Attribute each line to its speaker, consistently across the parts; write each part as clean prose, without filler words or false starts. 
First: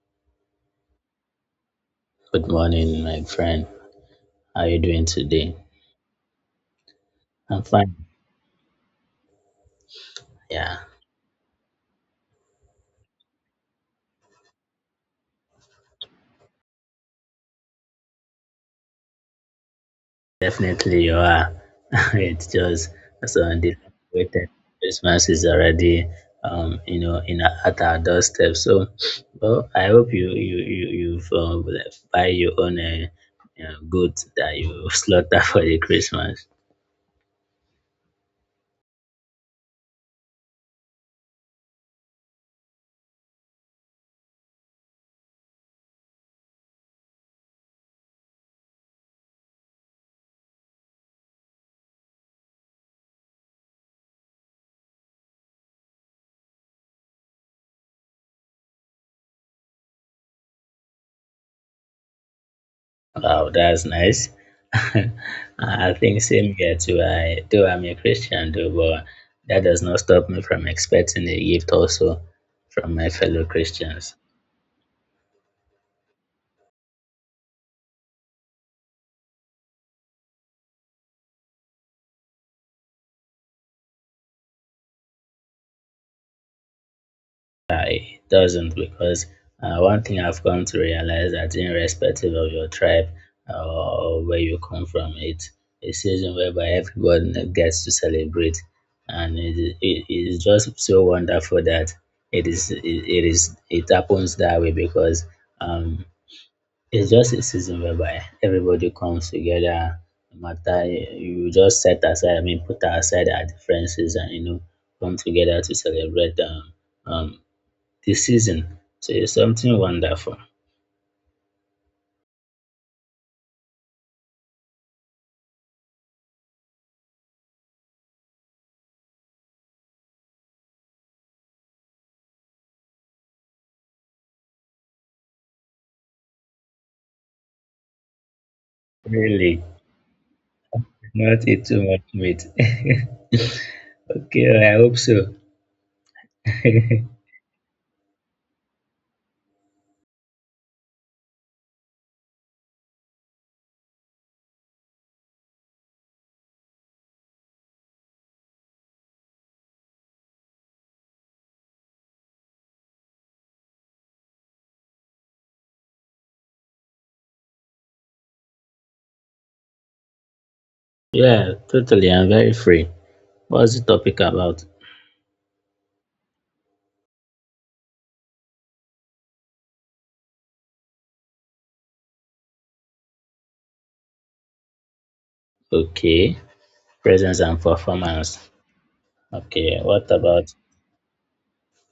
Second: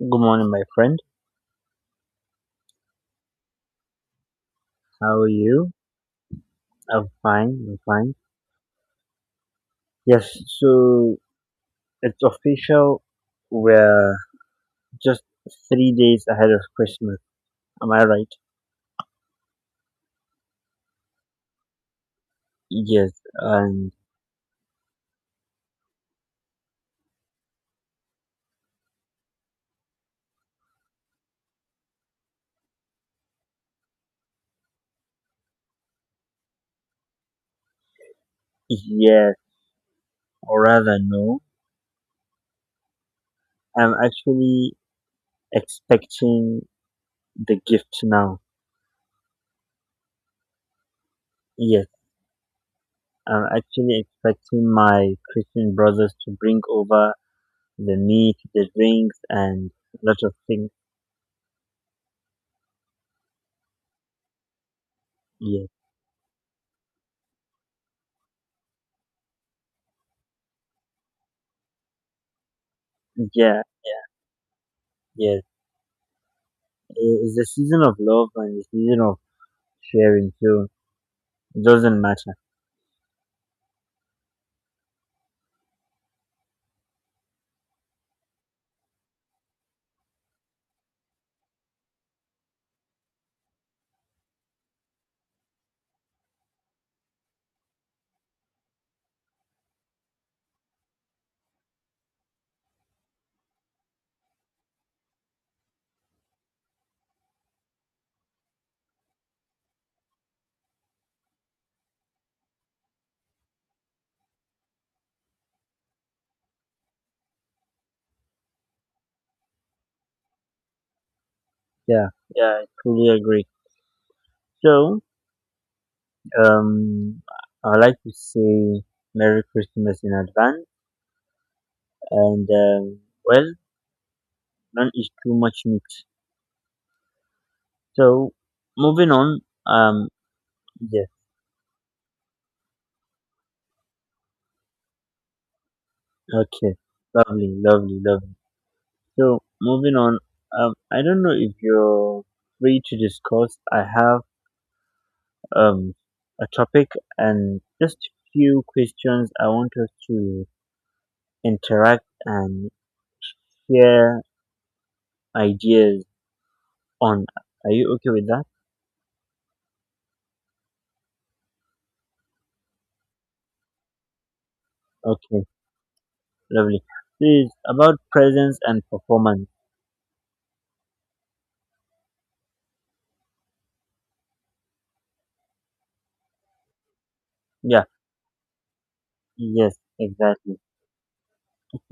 Speaker 1: Good morning, my friend.
Speaker 2: Good morning, my friend. How are you doing
Speaker 1: How are
Speaker 2: today?
Speaker 1: you? I'm
Speaker 2: I'm
Speaker 1: fine. I'm
Speaker 2: fine.
Speaker 1: fine. Yes,
Speaker 2: Yeah,
Speaker 1: so it's official. We're just 3 days ahead of Christmas. Am I right?
Speaker 2: definitely you are. It's just
Speaker 1: Yes,
Speaker 2: so
Speaker 1: and
Speaker 2: anticipated. Christmas is already, you know, at our doorstep. So, well, I hope you've buy your own goat that you slaughter for the Christmas.
Speaker 1: yes, or rather, no. I'm actually expecting the gift now. Yes, I'm actually expecting my Christian brothers to bring over the meat, the drinks, and a lot of things.
Speaker 2: Wow, that's nice.
Speaker 1: Yes,
Speaker 2: I think same here too. I though I'm a Christian though, but that does not stop me from expecting a gift also from my fellow
Speaker 1: yeah, yeah.
Speaker 2: Christians.
Speaker 1: Yeah. It's the season of love and the season of sharing, so it doesn't matter.
Speaker 2: I doesn't because one thing I've come to realize that irrespective of your tribe or where you come from, it's a season whereby everyone gets to celebrate, and it is just so wonderful that it happens that way because um it's just a season whereby everybody comes together, no matter you just set aside, I mean, put aside our differences and you know, come together to celebrate um the season. So it's something wonderful.
Speaker 1: Yeah, yeah, I truly agree. So, um, I like to say Merry Christmas in advance, and well, none is too much meat. So, moving on,
Speaker 2: Really,
Speaker 1: um, yes,
Speaker 2: not eat too much meat. Okay, I hope so.
Speaker 1: okay, lovely, lovely, lovely. So, moving on, I don't know if you're free to discuss. I have um, a topic and just few questions I want us to interact and share ideas on. Are you okay with that?
Speaker 2: Yeah, totally. I'm very free. What's the topic about?
Speaker 1: Okay, lovely. This is about presence and performance.
Speaker 2: Okay, presence and
Speaker 1: Yeah,
Speaker 2: performance.
Speaker 1: yes,
Speaker 2: Okay, what about?
Speaker 1: exactly.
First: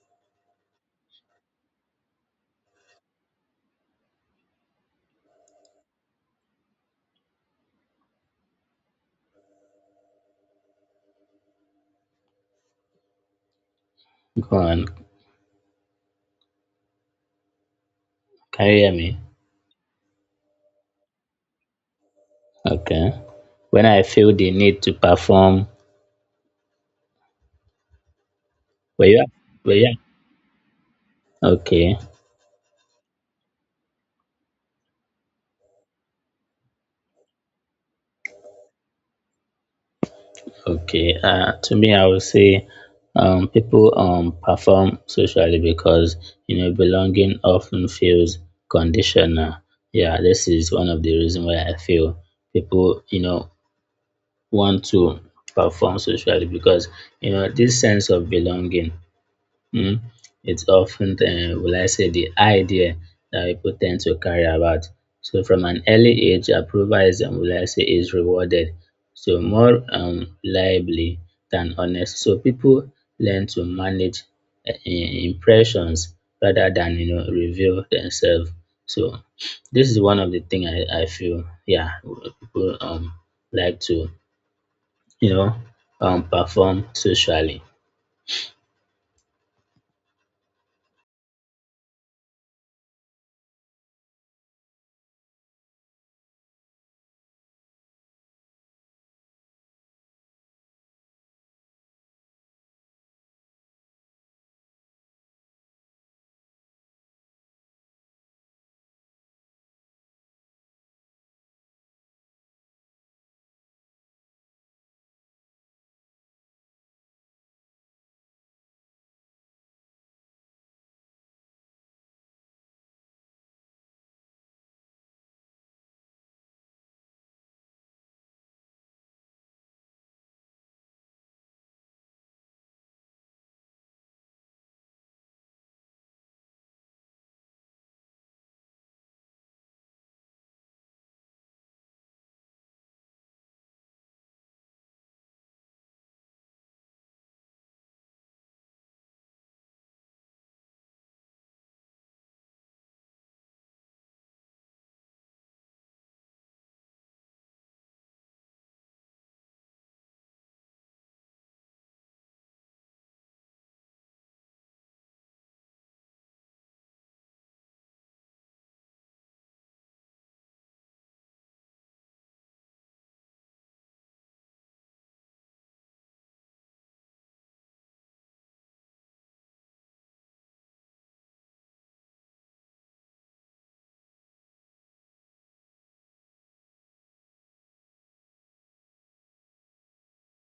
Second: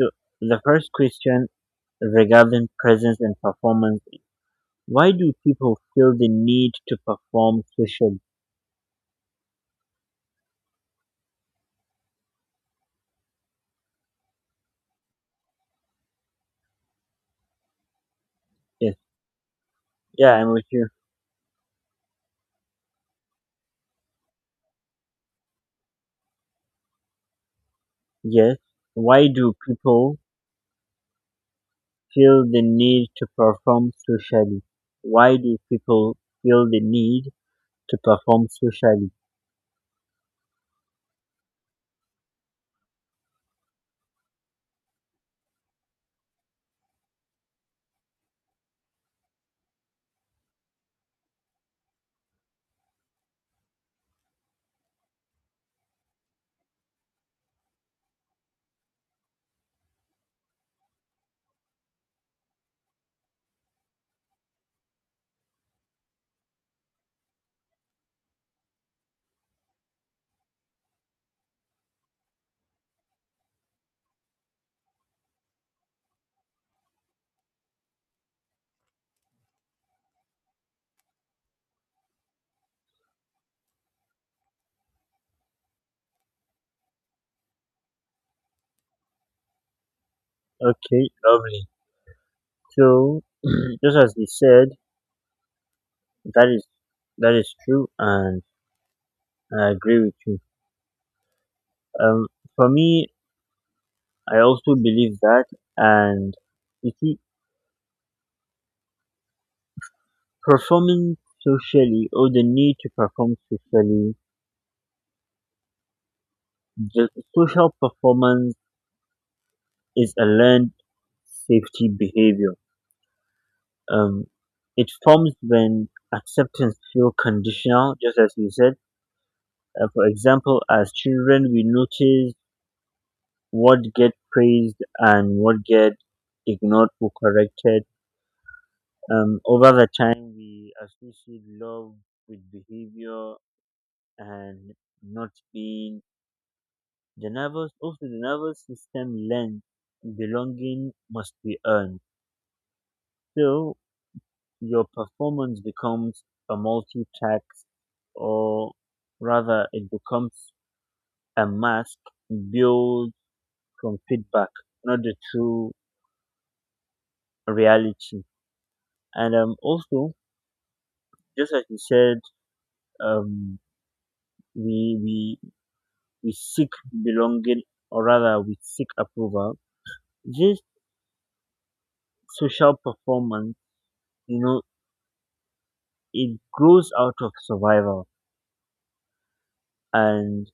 Speaker 1: So the first question regarding presence and performance, why do people feel the need to perform socially?
Speaker 2: Go on. Can you hear
Speaker 1: Yes.
Speaker 2: me?
Speaker 1: Yeah, I'm with you.
Speaker 2: Okay. When I feel the need to perform,
Speaker 1: Yes.
Speaker 2: were you,
Speaker 1: Why do
Speaker 2: were you
Speaker 1: people
Speaker 2: okay?
Speaker 1: feel the need to perform socially? Why do people feel the need to perform socially?
Speaker 2: Okay. To me, I would say people perform socially because you know belonging often feels conditional. Yeah, this is one of the reasons why I feel people you know want to perform socially because you know this sense of belonging. Mm, it's often, will I say, the idea that people tend to carry about. So from an early age, approval is, will I say, is rewarded. So more reliably than honest. So people learn to manage impressions rather than you know reveal themselves. So this is one of the thing I feel. Yeah, people like to you know perform socially.
Speaker 1: Okay, lovely. So, just as we said, that is that is true, and I agree with you. Um, for me, I also believe that, and you see, performing socially or the need to perform socially, the social performance is a learned safety behavior. Um, it forms when acceptance feels conditional, just as you said. For example, as children, we notice what get praised and what get ignored or corrected. Over the time, we associate love with behavior and not being. The nervous system learns belonging must be earned. So your performance becomes a multi-text, or rather it becomes a mask built from feedback, not the true reality. And also, just as you said, um, we we we seek belonging, or rather we seek approval. This social performance, you know, it grows out of survival, and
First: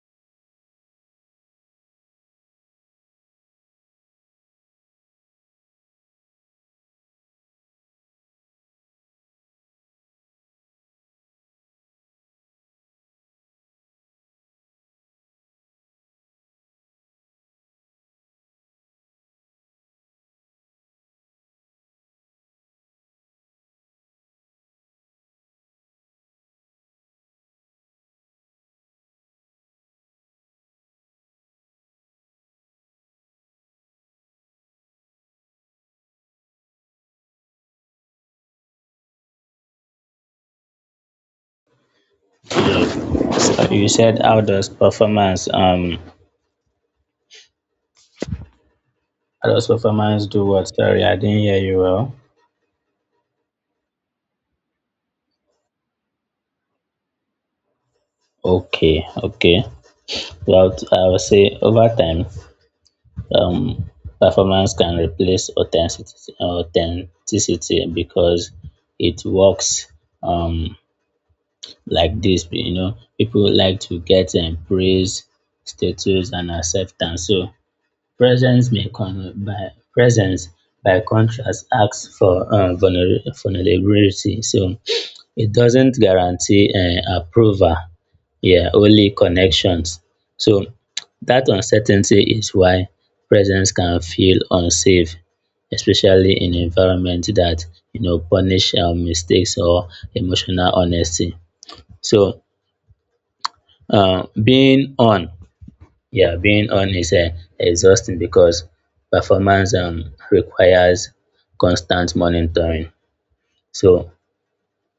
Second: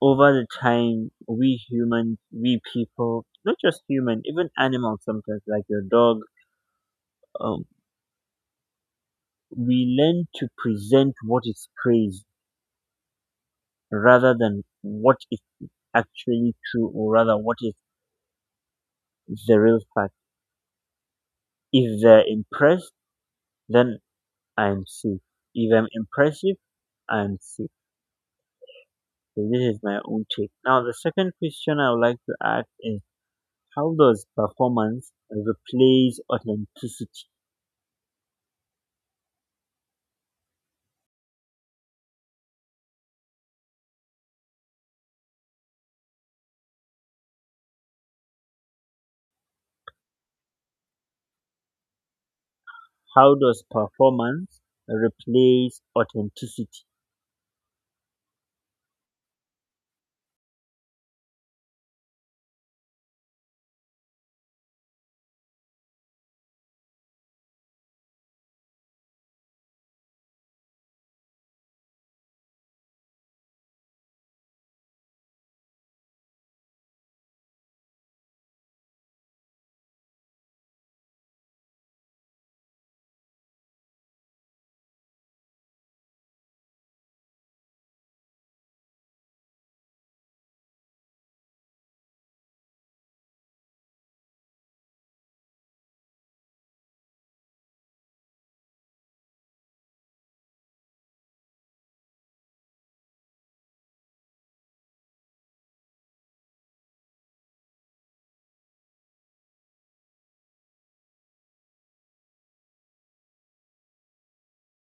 Speaker 1: over the time, we humans, we people, not just human, even animals, sometimes like your dog, um, we learn to present what is praised rather than what is actually true, or rather what is the real fact. If they're impressed, then I'm safe. If I'm impressive, I'm safe. So this is my own take. Now the second question I would like to ask is, how does performance replace authenticity?
Speaker 2: So you said how does performance do what? Sorry, I didn't hear you well.
Speaker 1: How does performance replace authenticity?
Speaker 2: Okay. Well, I would say over time, um, performance can replace authenticity because it works um like this. You know, people like to get praise, status, and acceptance. So presence, presence, by contrast, asks for vulnerability. So it doesn't guarantee approval, yeah, only connections. So that uncertainty is why presence can feel unsafe, especially in environment that you know punish mistakes or emotional honesty. So uh, being on yeah, being on is exhausting because performance requires constant monitoring. So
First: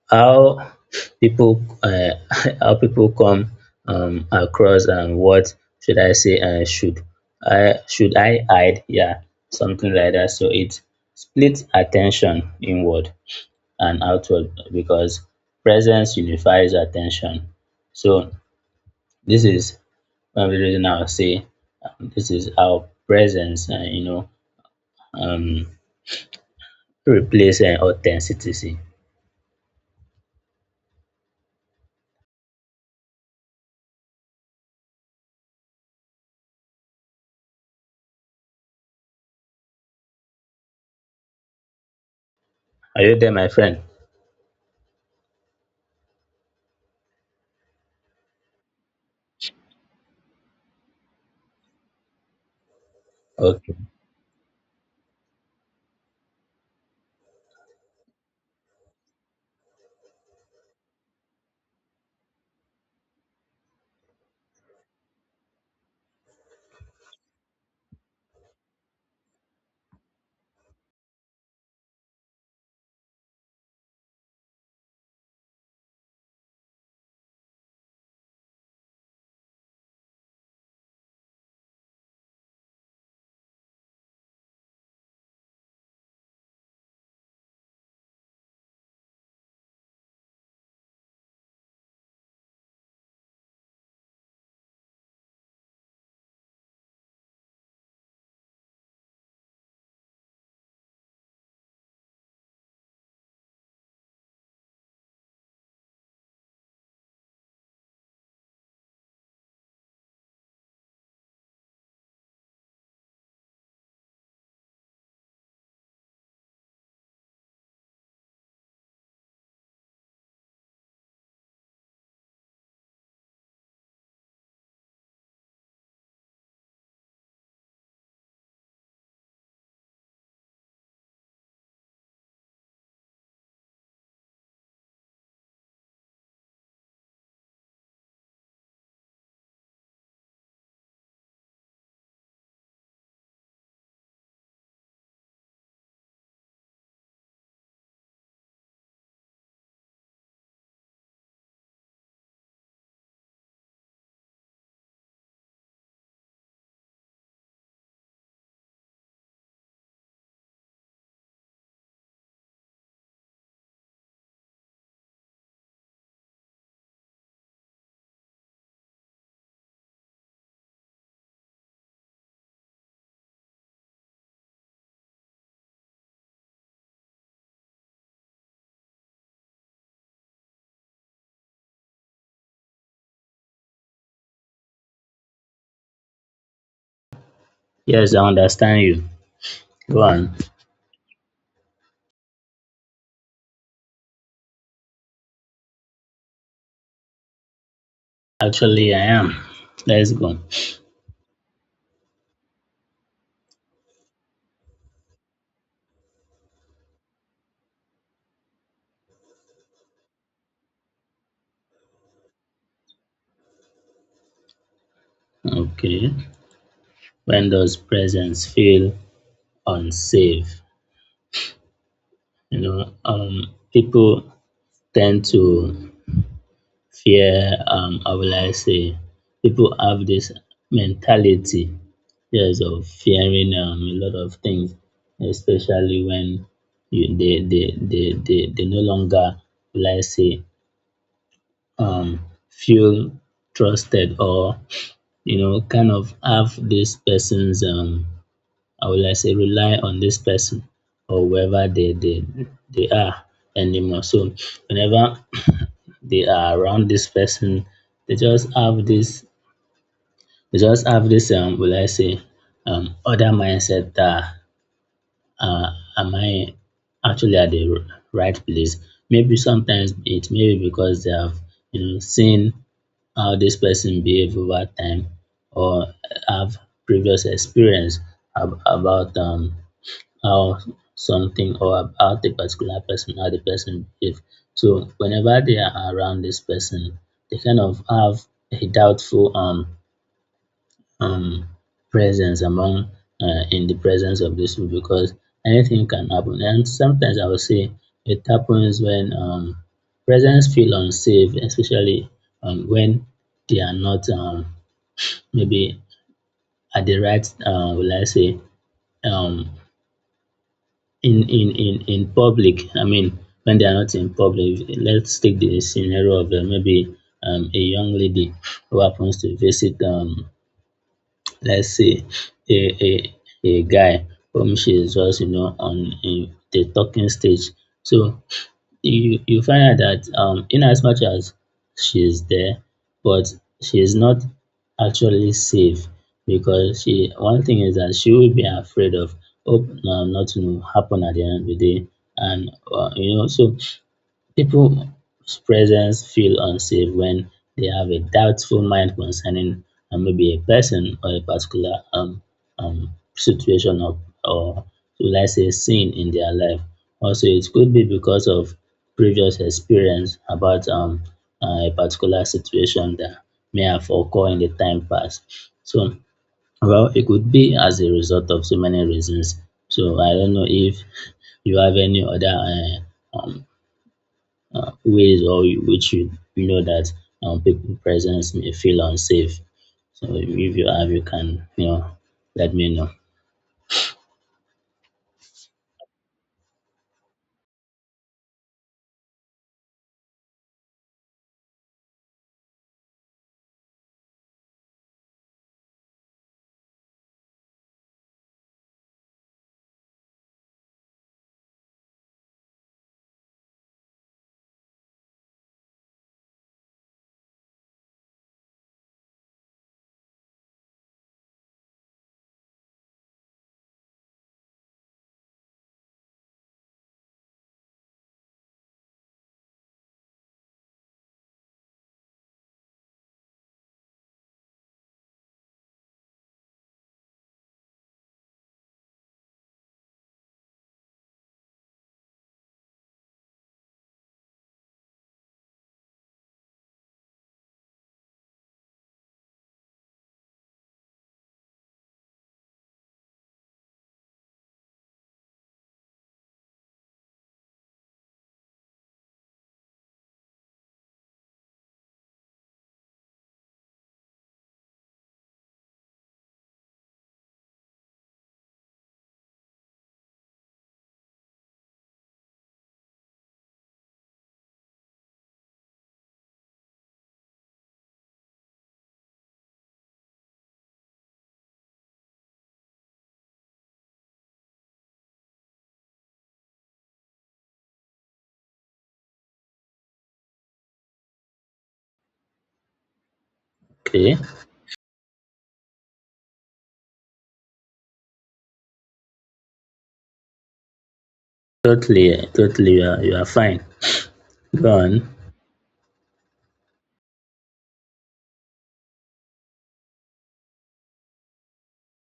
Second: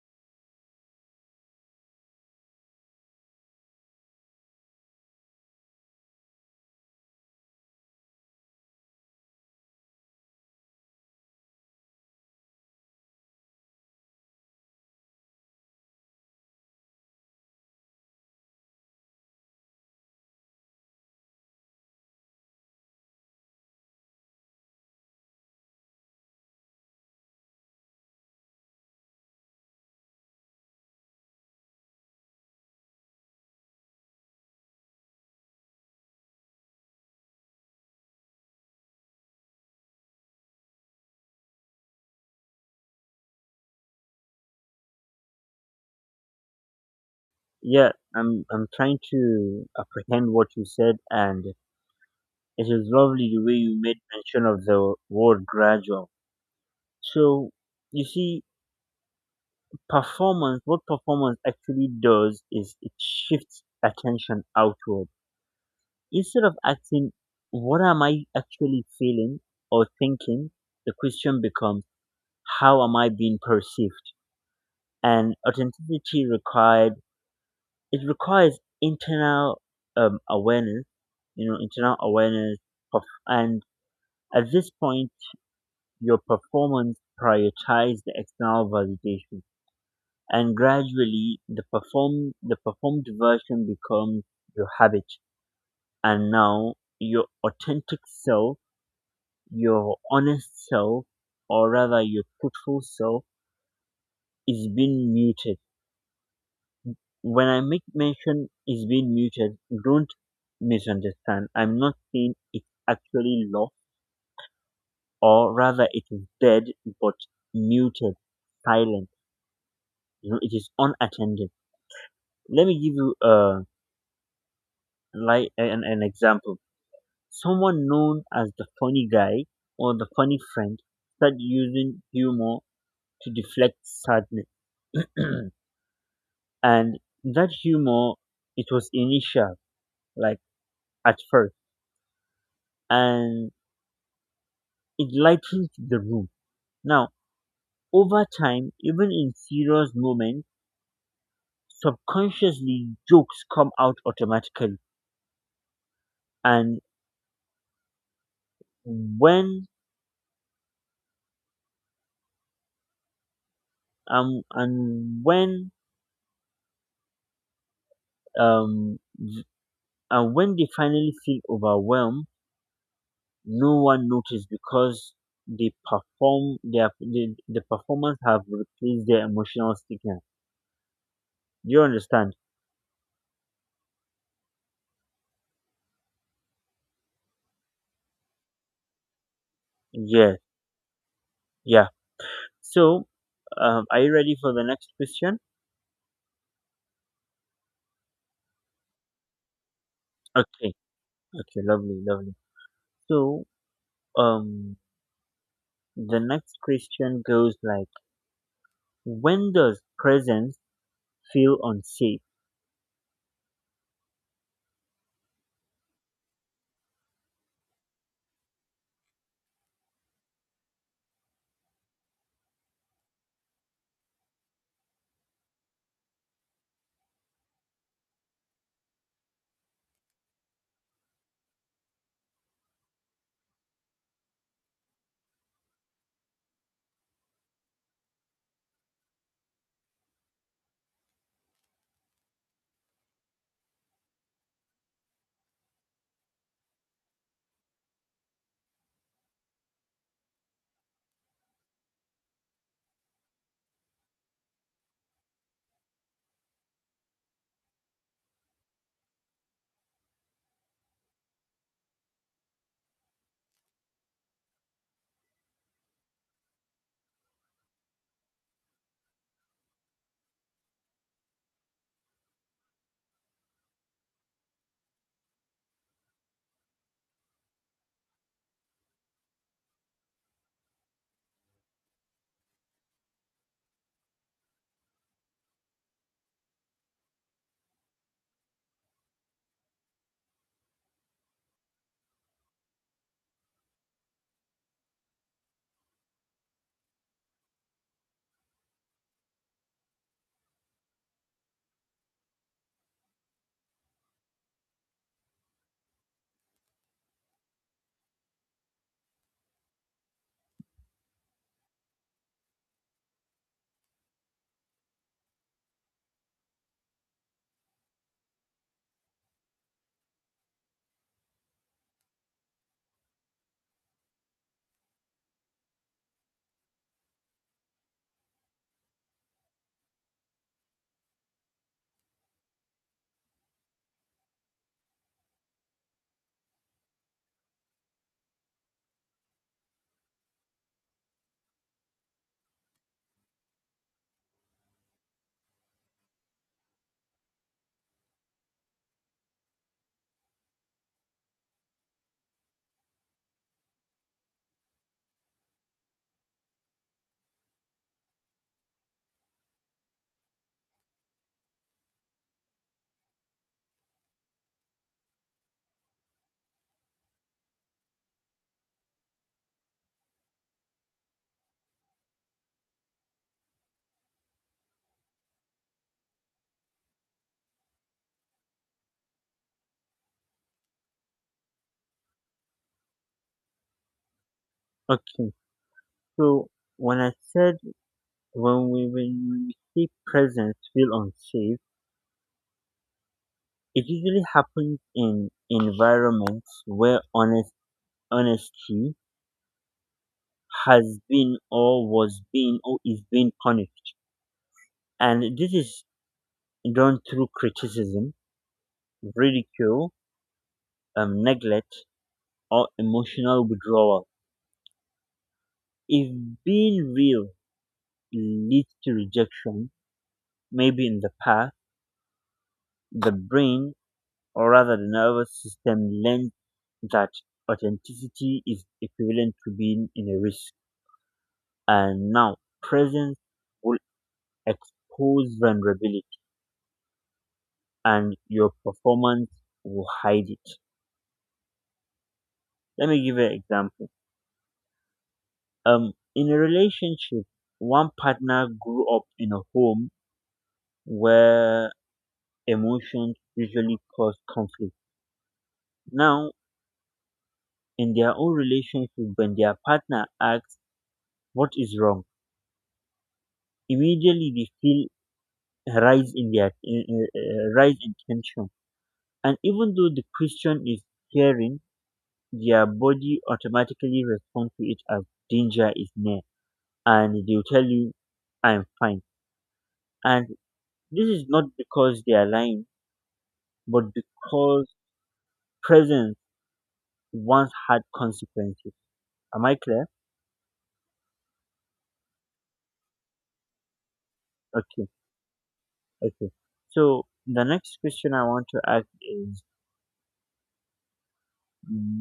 Speaker 2: how people how people come across and what should I say should I hide? Yeah, something like that. So it splits attention inward and outward because presence unifies attention. So this is what I'm using now say this is our presence and you know um replace authenticity. Are you there, my friend?
Speaker 1: Yeah, I'm trying to apprehend what you said, and it is lovely the way
Speaker 2: Okay.
Speaker 1: you made mention of the word gradual. So you see, performance. What performance actually does is it shifts attention outward, instead of asking, "What am I actually feeling or thinking?" The question becomes, "How am I being perceived?" And authenticity required it requires internal awareness, internal awareness of, and at this point, your performance prioritizes the external validation, and gradually the performed version becomes your habit, and now your authentic self, your honest self, or rather your truthful self, is being muted. When I make mention is being muted, don't misunderstand. I'm not saying it's actually lost, or rather it is dead, but muted, silent. You know, it is unattended. Let me give you an example. Someone known as the funny guy or the funny friend started using humor to deflect sadness. And that humor, it was initial, like at first, and it lightened the room. Now, over time, even in serious moments, subconsciously jokes come out automatically. And when um and when um and when they finally feel overwhelmed, no one notices because they perform the performance have replaced their emotional signal. Do you understand?
Speaker 2: Yes, I understand you. Go
Speaker 1: Yeah,
Speaker 2: on.
Speaker 1: yeah. So, are you ready for the next question?
Speaker 2: Actually, I am. Let's go.
Speaker 1: Okay, okay, lovely, lovely. So, um, The next question goes like, when does presence feel unsafe?
Speaker 2: Okay. When does presence feel unsafe? You know, people tend to fear. How will I say? People have this mentality. Yes, of fearing a lot of things, especially when you they no longer let's say um feel trusted or you know kind of have this person's I would like say rely on this person or whoever they are anymore. So whenever they are around this person, they just have this they just have this will I say other mindset that am I actually at the right place? Maybe sometimes it may be because they have you know seen how this person behave over time or have previous experience about how something or about the particular person, how the person behave. So whenever they are around this person, they kind of have a doubtful um presence among in the presence of these people because anything can happen. And sometimes I would say it happens when presents feel unsafe, especially when they are not maybe at the right, will I say, um, in public. I mean, when they are not in public, let's take the scenario of maybe a young lady who happens to visit let's say a a a guy whom she is just you know on in the talking stage. So you find out that in as much as she is there, but she is not actually safe because she one thing is that she will be afraid of hope nothing will happen at the end of the day and you know so people's presence feel unsafe when they have a doubtful mind concerning maybe a person or a particular situation or should I say sin in their life. Also, it could be because of previous experience about a particular situation that may have occurred in the time past. So, well, it could be as a result of so many reasons. So, I don't know if you have any other ways or which you know that people presence may feel unsafe. So if you have, you can you know let me know.
Speaker 1: Okay, so when I said when we say presence feel unsafe, it usually happens in environments where honesty has been or was being or is being punished, and this is done through criticism, ridicule, neglect, or emotional withdrawal. If being real leads to rejection, maybe in the past, the brain or rather the nervous system learned that authenticity is equivalent to being in a risk. And now presence will expose vulnerability and your performance will hide it. Let me give you an example. In a relationship, one partner grew up in a home where emotions usually cause conflict. Now in their own relationship, when their partner asks what is wrong, immediately they feel a rise in their in- rise in tension, and even though the question is caring, their body automatically responds to it as danger is near, and they'll tell you, "I'm fine," and this is not because they are lying, but
Speaker 2: Okay,
Speaker 1: because presence once had consequences. Am I clear?
Speaker 2: totally, totally, you are fine. Go
Speaker 1: Okay.
Speaker 2: on.
Speaker 1: Okay. So the next question I want to ask is,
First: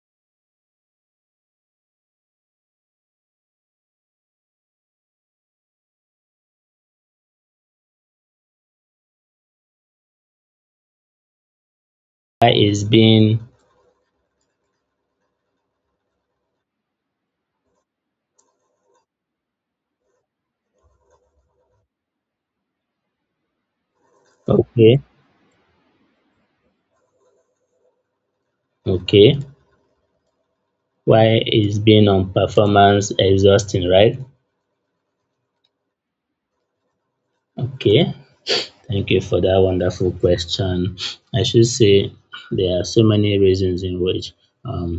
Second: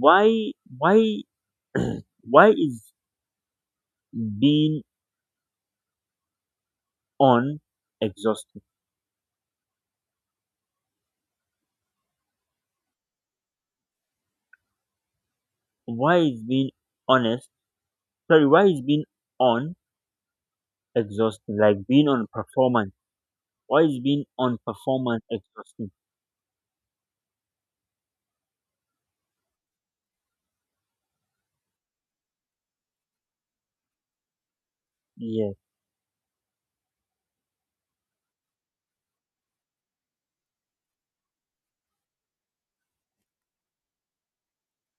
Speaker 1: why why why is being on exhausting?
Speaker 2: Why is being
Speaker 1: Why is being honest, sorry, why is being on exhausting, like being on performance? Why is being on
Speaker 2: okay?
Speaker 1: performance exhausting?
Speaker 2: Okay. Why is being on performance exhausting? Right.
Speaker 1: Yeah,
Speaker 2: Okay. Thank you for that wonderful question. I should say there are so many reasons in which um,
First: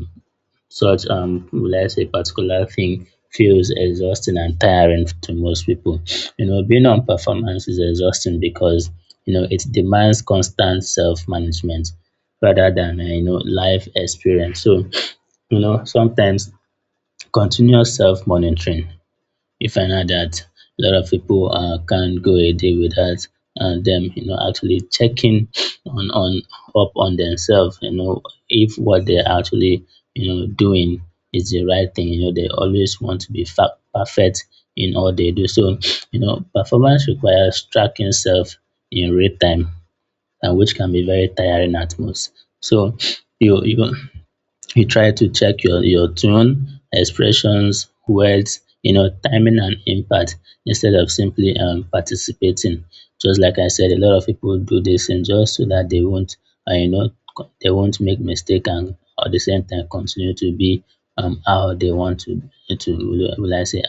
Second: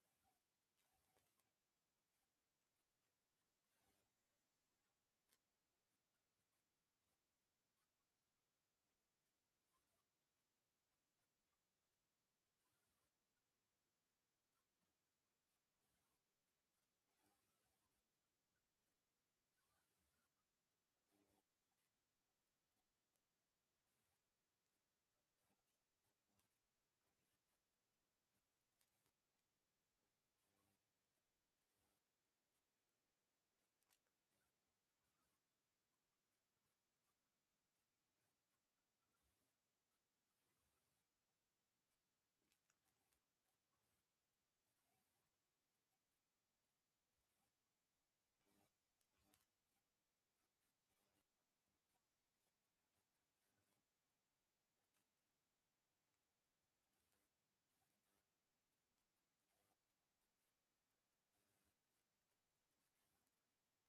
Speaker 2: Let's say, particular thing feels exhausting and tiring to most people. You know, being on performance is exhausting because, you know, it demands constant self management rather than, you know, life experience. So, you know, sometimes continuous self monitoring you find out that a lot of people can't go a day without them, you know, actually checking on up on themselves, you know, if what they're actually, you know, doing is the right thing. You know, they always want to be perfect in all they do. So, you know, performance requires tracking self in real time, and which can be very tiring at most. So, you you go you try to check your tone, expressions, words, you know, timing and impact instead of simply participating. Just like I said, a lot of people do this and just so that they won't, you know, they won't make mistake and at the same time continue to be how they want to, will I say,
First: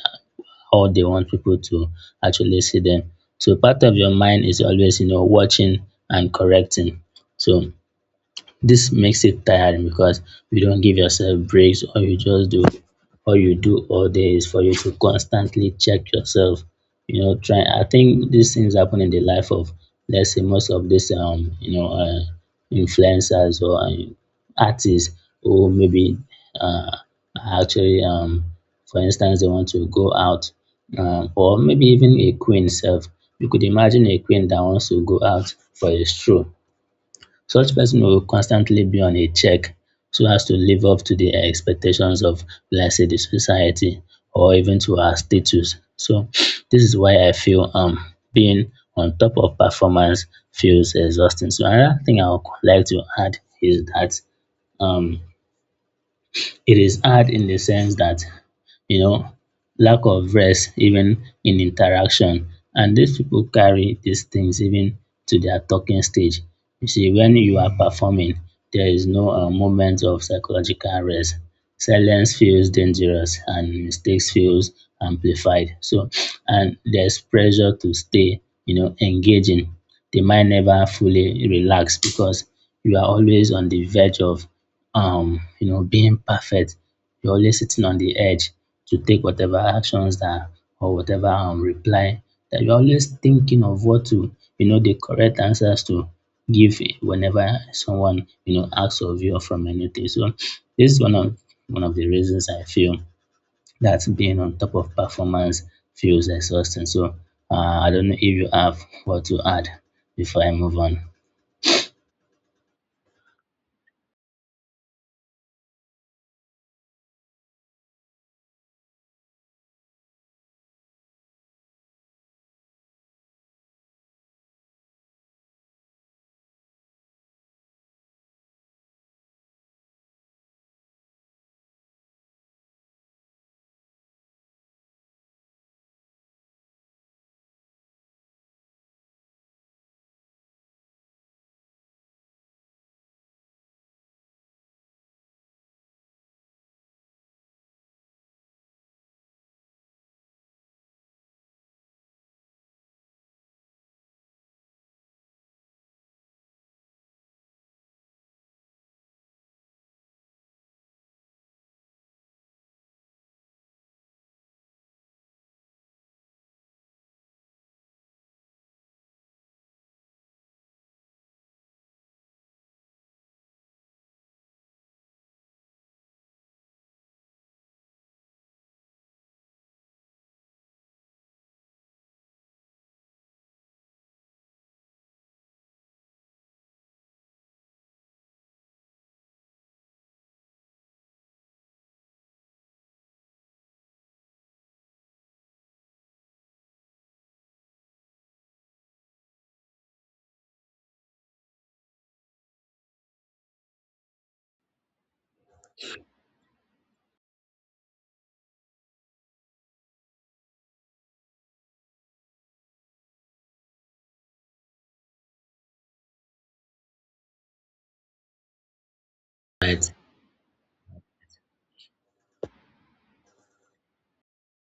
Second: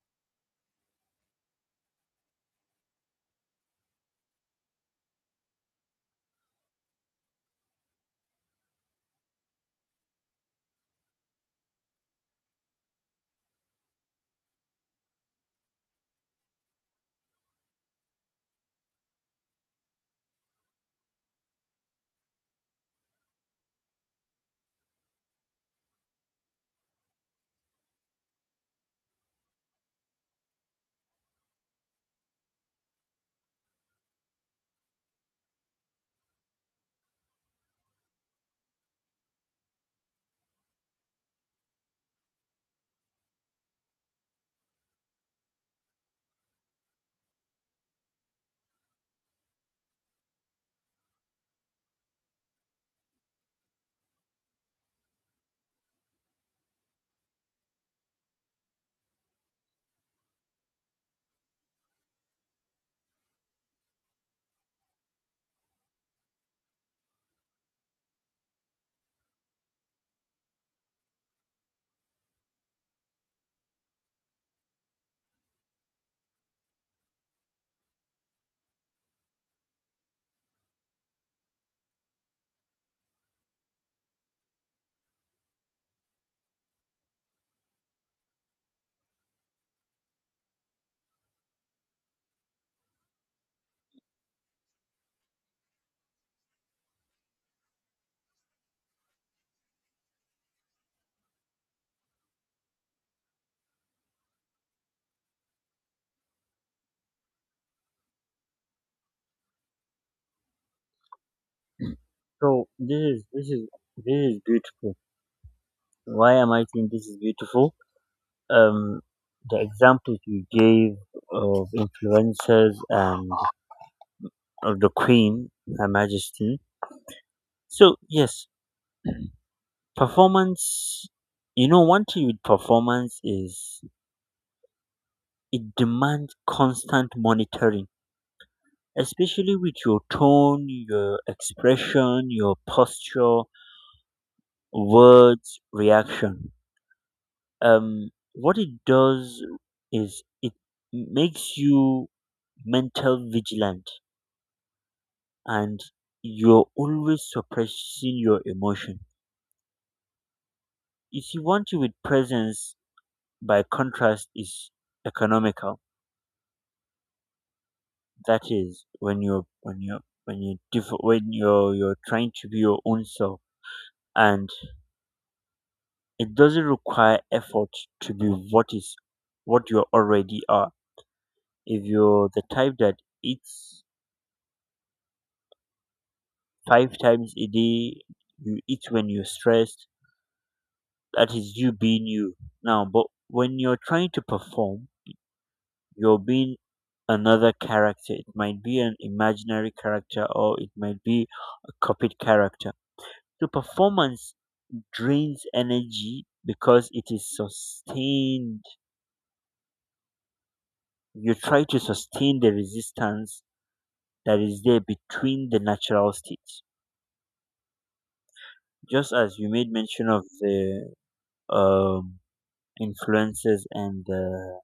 Speaker 2: how they want people to actually see them. So part of your mind is always, you know, watching and correcting. So this makes it tiring because you don't give yourself breaks or you just do or you do all day is for you to constantly check yourself. You know, try I think these things happen in the life of let's say most of these you know influencers or artists who maybe uh, are actually for instance they want to go out or maybe even a queen self. You could imagine a queen that wants to go out for a stroll such person will constantly be on a check so as to live up to the expectations of, let's say, the society or even to our status. So this is why I feel being on top of performance feels exhausting. So another thing I would like to add is that um it is hard in the sense that, you know, lack of rest, even in interaction. And these people carry these things even to their talking stage. You see, when you are performing, there is no moment of psychological rest. Silence feels dangerous and mistakes feels amplified. So, and there's pressure to stay, you know, engaging. The mind never fully relax because you are always on the verge of you know, being perfect. You're always sitting on the edge to take whatever actions that or whatever reply that you're always thinking of what to, you know, the correct answers to give whenever someone, you know, asks of you or from anything. So this is one of the reasons I feel that being on top of performance feels exhausting. So I don't know if you have what to add before I move on.
Speaker 1: so this is beautiful. Why am I saying this is beautiful? Um the examples you gave of influencers and of the queen, her majesty. So yes. Performance, one thing with performance is it demands constant monitoring, especially with your tone, your expression, your posture, words, reaction. What it does is it makes you mental vigilant, and you're always suppressing your emotion. You see, one thing with presence, by contrast, is economical. That is when you're trying to be your own self, and it doesn't require effort to be what is what you already are. If you're the type that eats five times a day, you eat when you're stressed. That is you being you. Now but when you're trying to perform, you're being another character. It might be an imaginary character, or it might be a copied character. So performance drains energy because it is sustained. You try to sustain the resistance that is there between the natural states, just as you made
Speaker 2: Right.
Speaker 1: mention of the um, influences and the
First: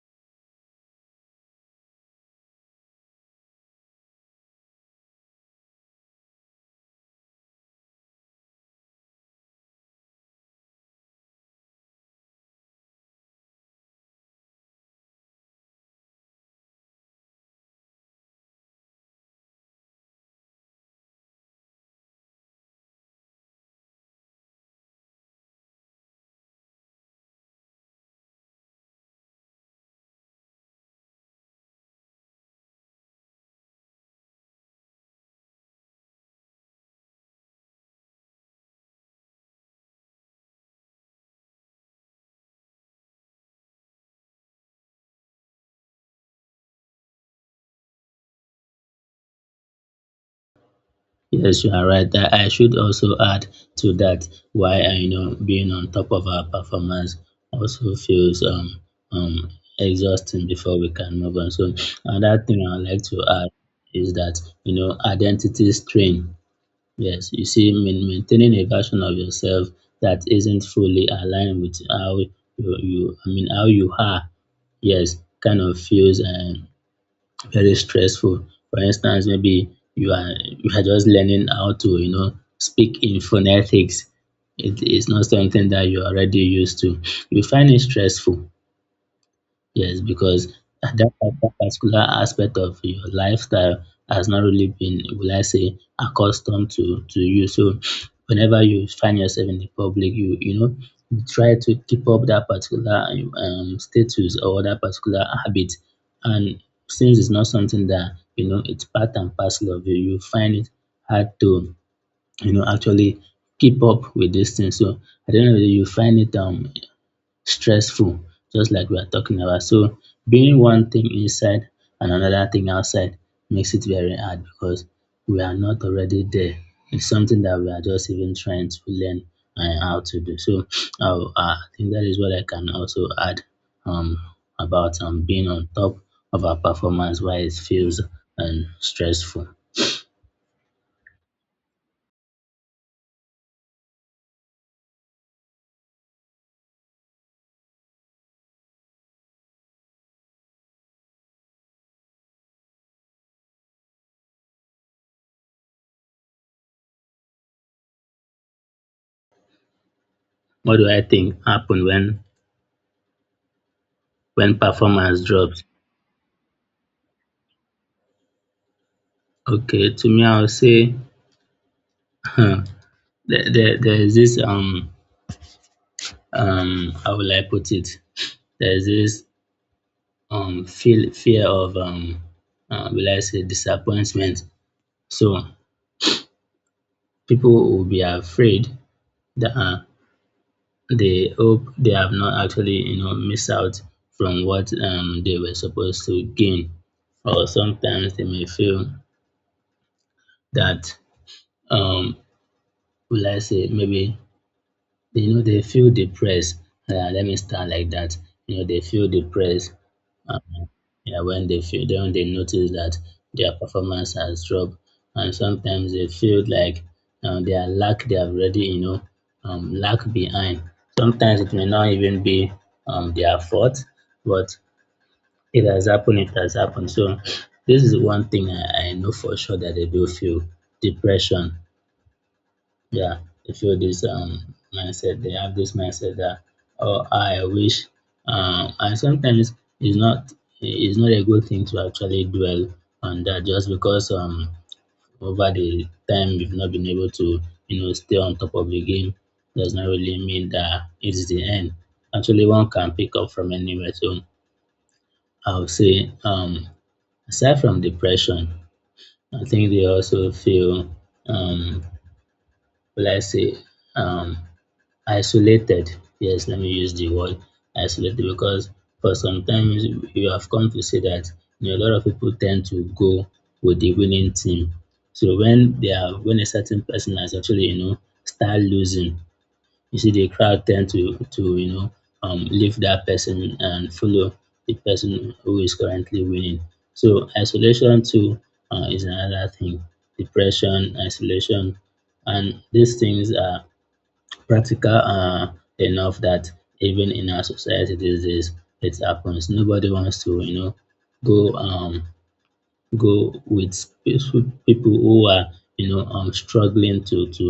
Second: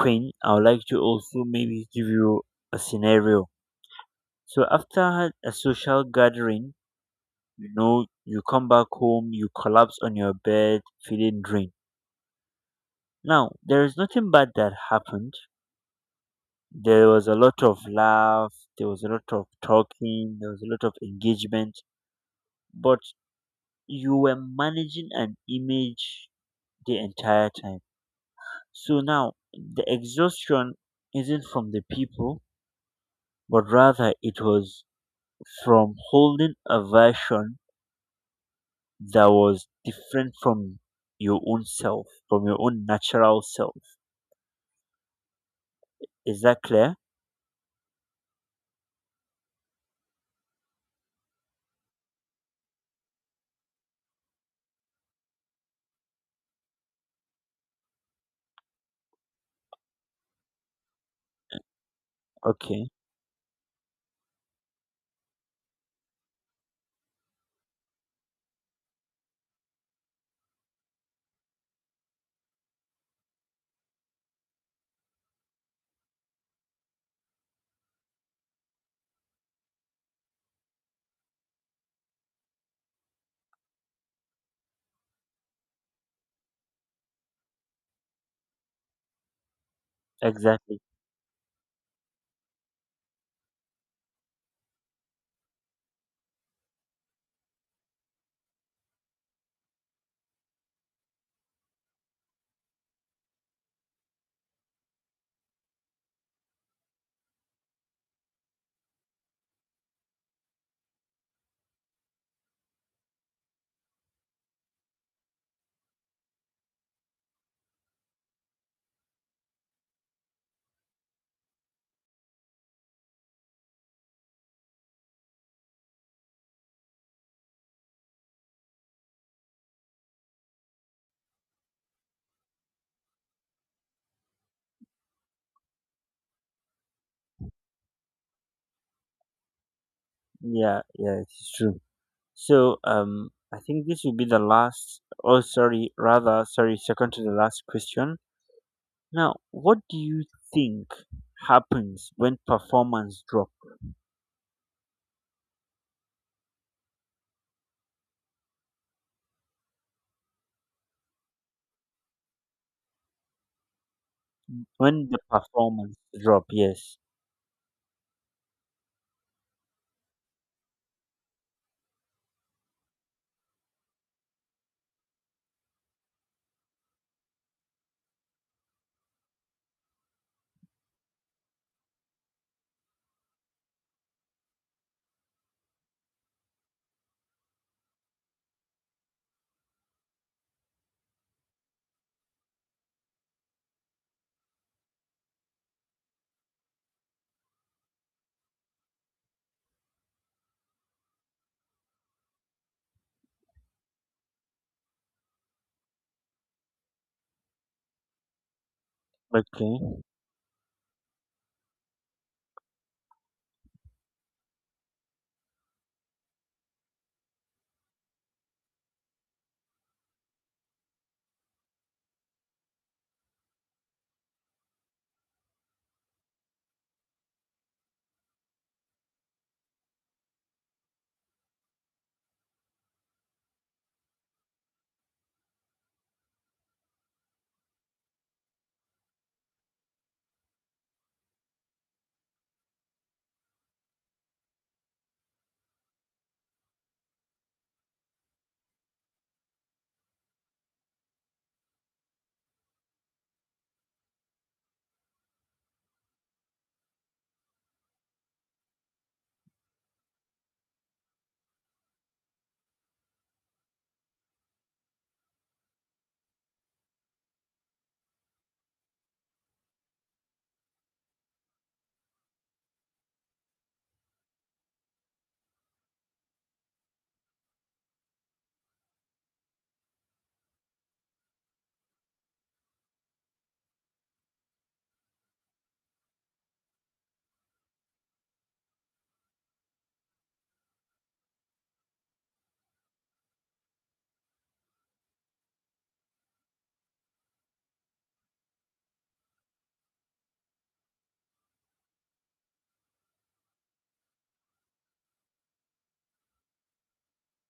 Speaker 1: queen. I would like to also maybe give you a scenario. So after a social gathering, you know you come back home, you collapse on your bed feeling drained. Now there is nothing bad that happened. There was a lot of laugh, there was a lot of talking, there was a lot of engagement, but you were managing an image the entire time. So now the exhaustion isn't from the people, but rather it was from holding a version that was different from your own self, from your own natural self. Is that clear?
Speaker 2: Yes, you are right. I should also add to that why I you know being on top of our performance also feels um exhausting before we can move on. So another thing I'd
Speaker 1: Okay,
Speaker 2: like to add is that you know identity strain. Yes, you see, maintaining a version of yourself that isn't fully aligned with how you, you I mean how you are yes, kind of feels very stressful. For instance, maybe you are just learning how to speak in phonetics. It is not something that you're already used to. You find it stressful. Yes, because
Speaker 1: exactly.
Speaker 2: that particular aspect of your lifestyle has not really been, will I say, accustomed to you. So whenever you find yourself in the public, you try to keep up that particular status or that particular habit. And since it's not something that it's part and parcel of you, you find it hard to actually keep up with this thing. So I don't know whether you find it stressful just like we are talking about. So being one thing inside and another thing outside makes it very hard because we are not already there. It's something that we are just even trying to learn and how to do. So I think that is what I can also add um, about being on top of our performance, why it feels and stressful.
Speaker 1: Yeah, yeah, it's true. So I think this will be the last. Oh, sorry, rather, sorry, second to the last question. Now, what do you think happens when performance drop?
Speaker 2: What do I think happened when
Speaker 1: When the
Speaker 2: performance drops?
Speaker 1: performance drop? Yes.
Speaker 2: Okay, to me, I would say there, there is this how will I put it? There's this feel fear of will I say disappointment. So people will be afraid that they hope they have not actually missed out from what they were supposed to gain, or sometimes they may feel that um will I say maybe they feel depressed. Yeah, let me start like that. You know, they feel depressed.
Speaker 1: Okay.
Speaker 2: Um, yeah, when they feel, then they notice that their performance has dropped, and sometimes they feel like they are lack they have already, lack behind. Sometimes it may not even be their fault, but it has happened. It has happened. So this is one thing I know for sure that they do feel depression, yeah, they feel this mindset. They have this mindset that oh, I wish. And sometimes it's not it's not a good thing to actually dwell on that just because over the time you've not been able to stay on top of the game does not really mean that it's the end. Actually, one can pick up from anywhere. So I would say aside from depression, I think they also feel um let's say um isolated. Yes, let me use the word isolated because for sometimes you have come to see that, you know, a lot of people tend to go with the winning team. So when they are when a certain person has actually, you know, start losing, you see the crowd tend to you know leave that person and follow the person who is currently winning. So isolation too, is another thing. Depression, isolation, and these things are practical enough that even in our society these days it happens. Nobody wants to go go with peaceful people who are struggling to to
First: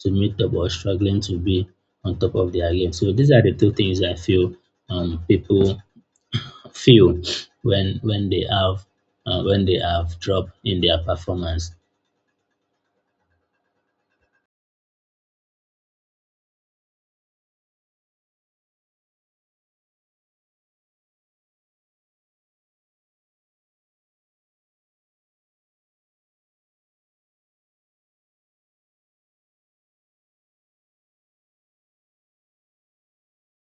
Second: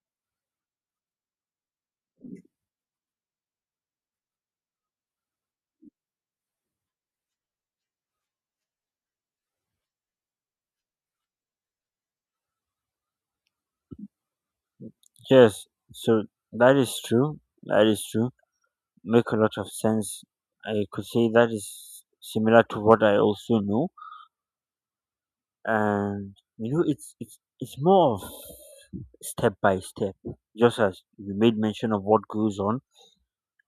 Speaker 2: to meet up or struggling to be on top of their game. So these are the two things I feel people feel when they have when they have drop in their performance.
Speaker 1: Yes. So that is true. That is true. Make a lot of sense. I could say that is similar to what I also know, and it's more of step by step. Just as you made mention of what goes on.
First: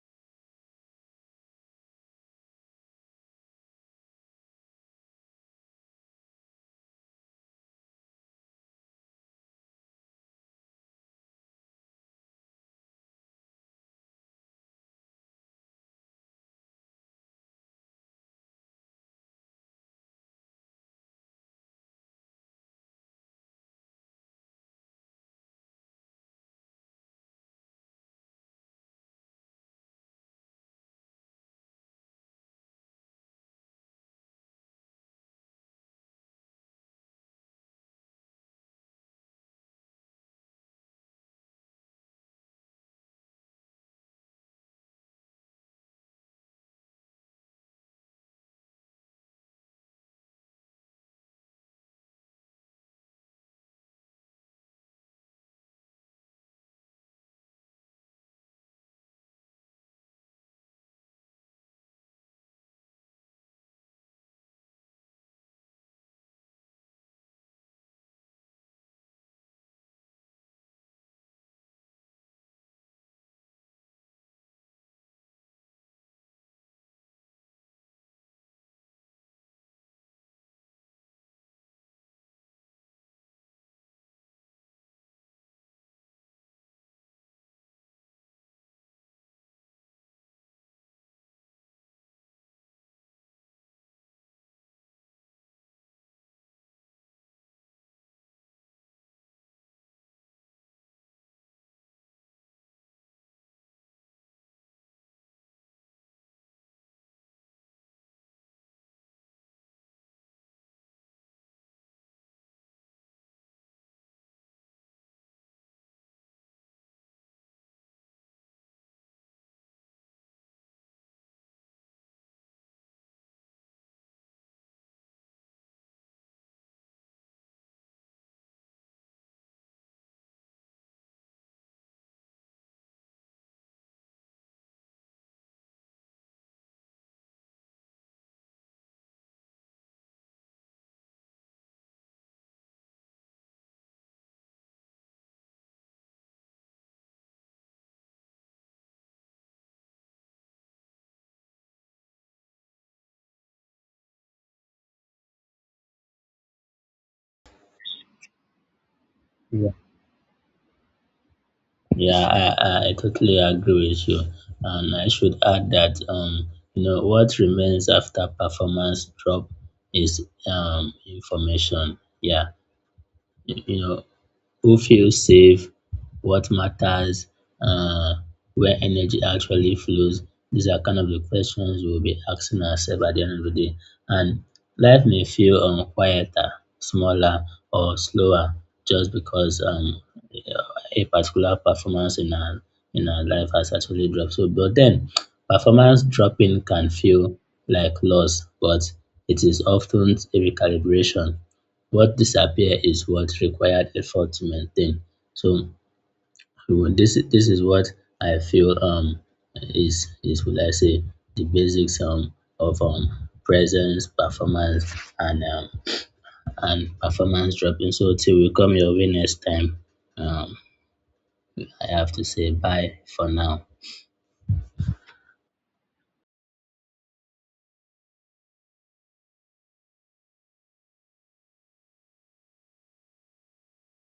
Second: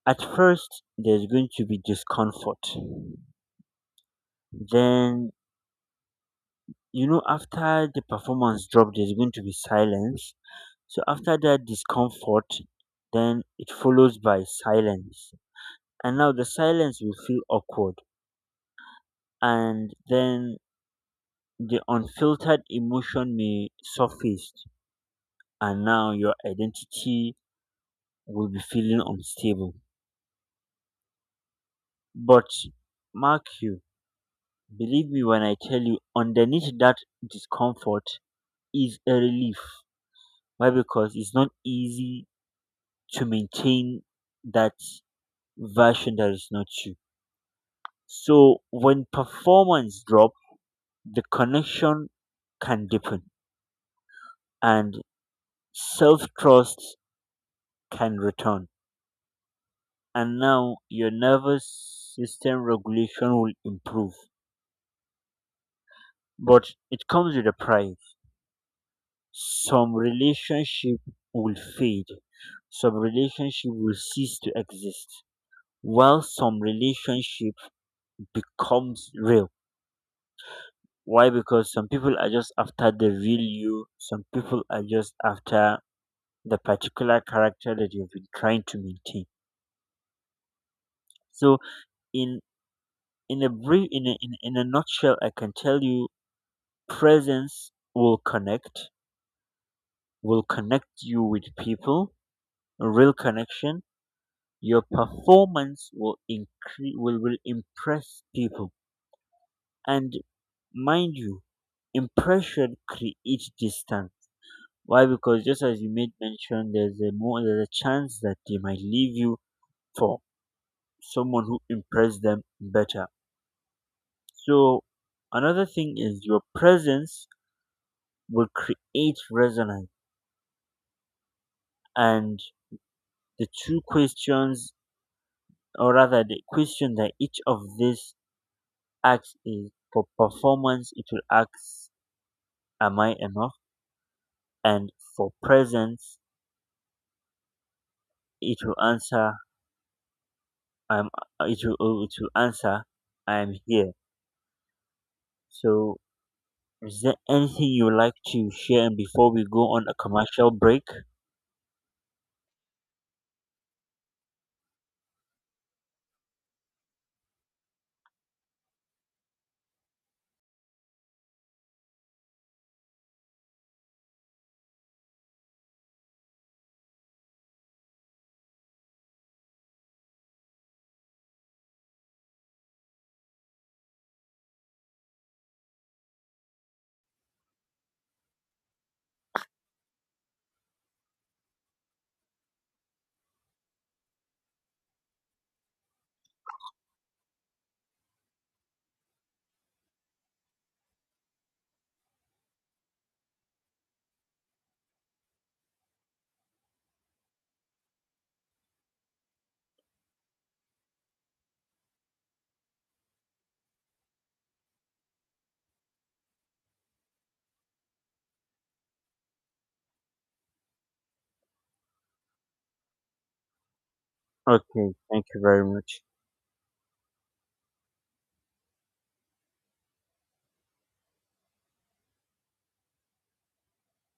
Speaker 1: At first, there's going to be discomfort. Then, after the performance drop, there's going to be silence. So, after that discomfort, then it follows by silence. And now the silence will feel awkward. And then the unfiltered emotion may surface. And now your identity will be feeling unstable. But, mark you, believe me when I tell you, underneath that discomfort, is a relief. Why? Because it's not easy to maintain that version that is not you. So when performance drop, the connection can deepen, and self trust can return. And now your nervous system regulation will improve. But it comes with a price. Some relationship will fade. Some relationship will cease to exist. While some relationship becomes real. Why? Because some people are just after the real you, some people are just after the particular character that you've been trying to maintain. So in in a nutshell, I can tell you presence will connect you with people, a real connection. Your performance will impress people. And mind you, impression creates distance. Why? Because just as you made mention, there's a chance that they might leave you for someone who impressed them better. So another thing is your presence will create resonance, and the two questions, or rather the question that each of these acts is for performance, it will ask, "Am I enough?" And for presence, it will answer, "I'm." It will answer, "I am here." So, is there anything you would like to share before we go on a commercial break?
Speaker 2: Yeah, I totally agree with you. And I should add that you know what remains after performance drop is, information. Yeah, you know who feels safe? What matters? Uh, where energy actually flows? These are kind of the questions we'll be asking ourselves at the end of the day. And life may feel quieter, smaller, or slower just because a particular performance in our life has actually dropped. So, but then performance dropping can feel like loss, but it is often a recalibration. What disappear is what required effort to maintain. So well, this is what I feel is will I say the basics of presence, performance and um and performance dropping. So till we come your way next time, um I have to say bye for now.
Speaker 1: Okay, thank you very much.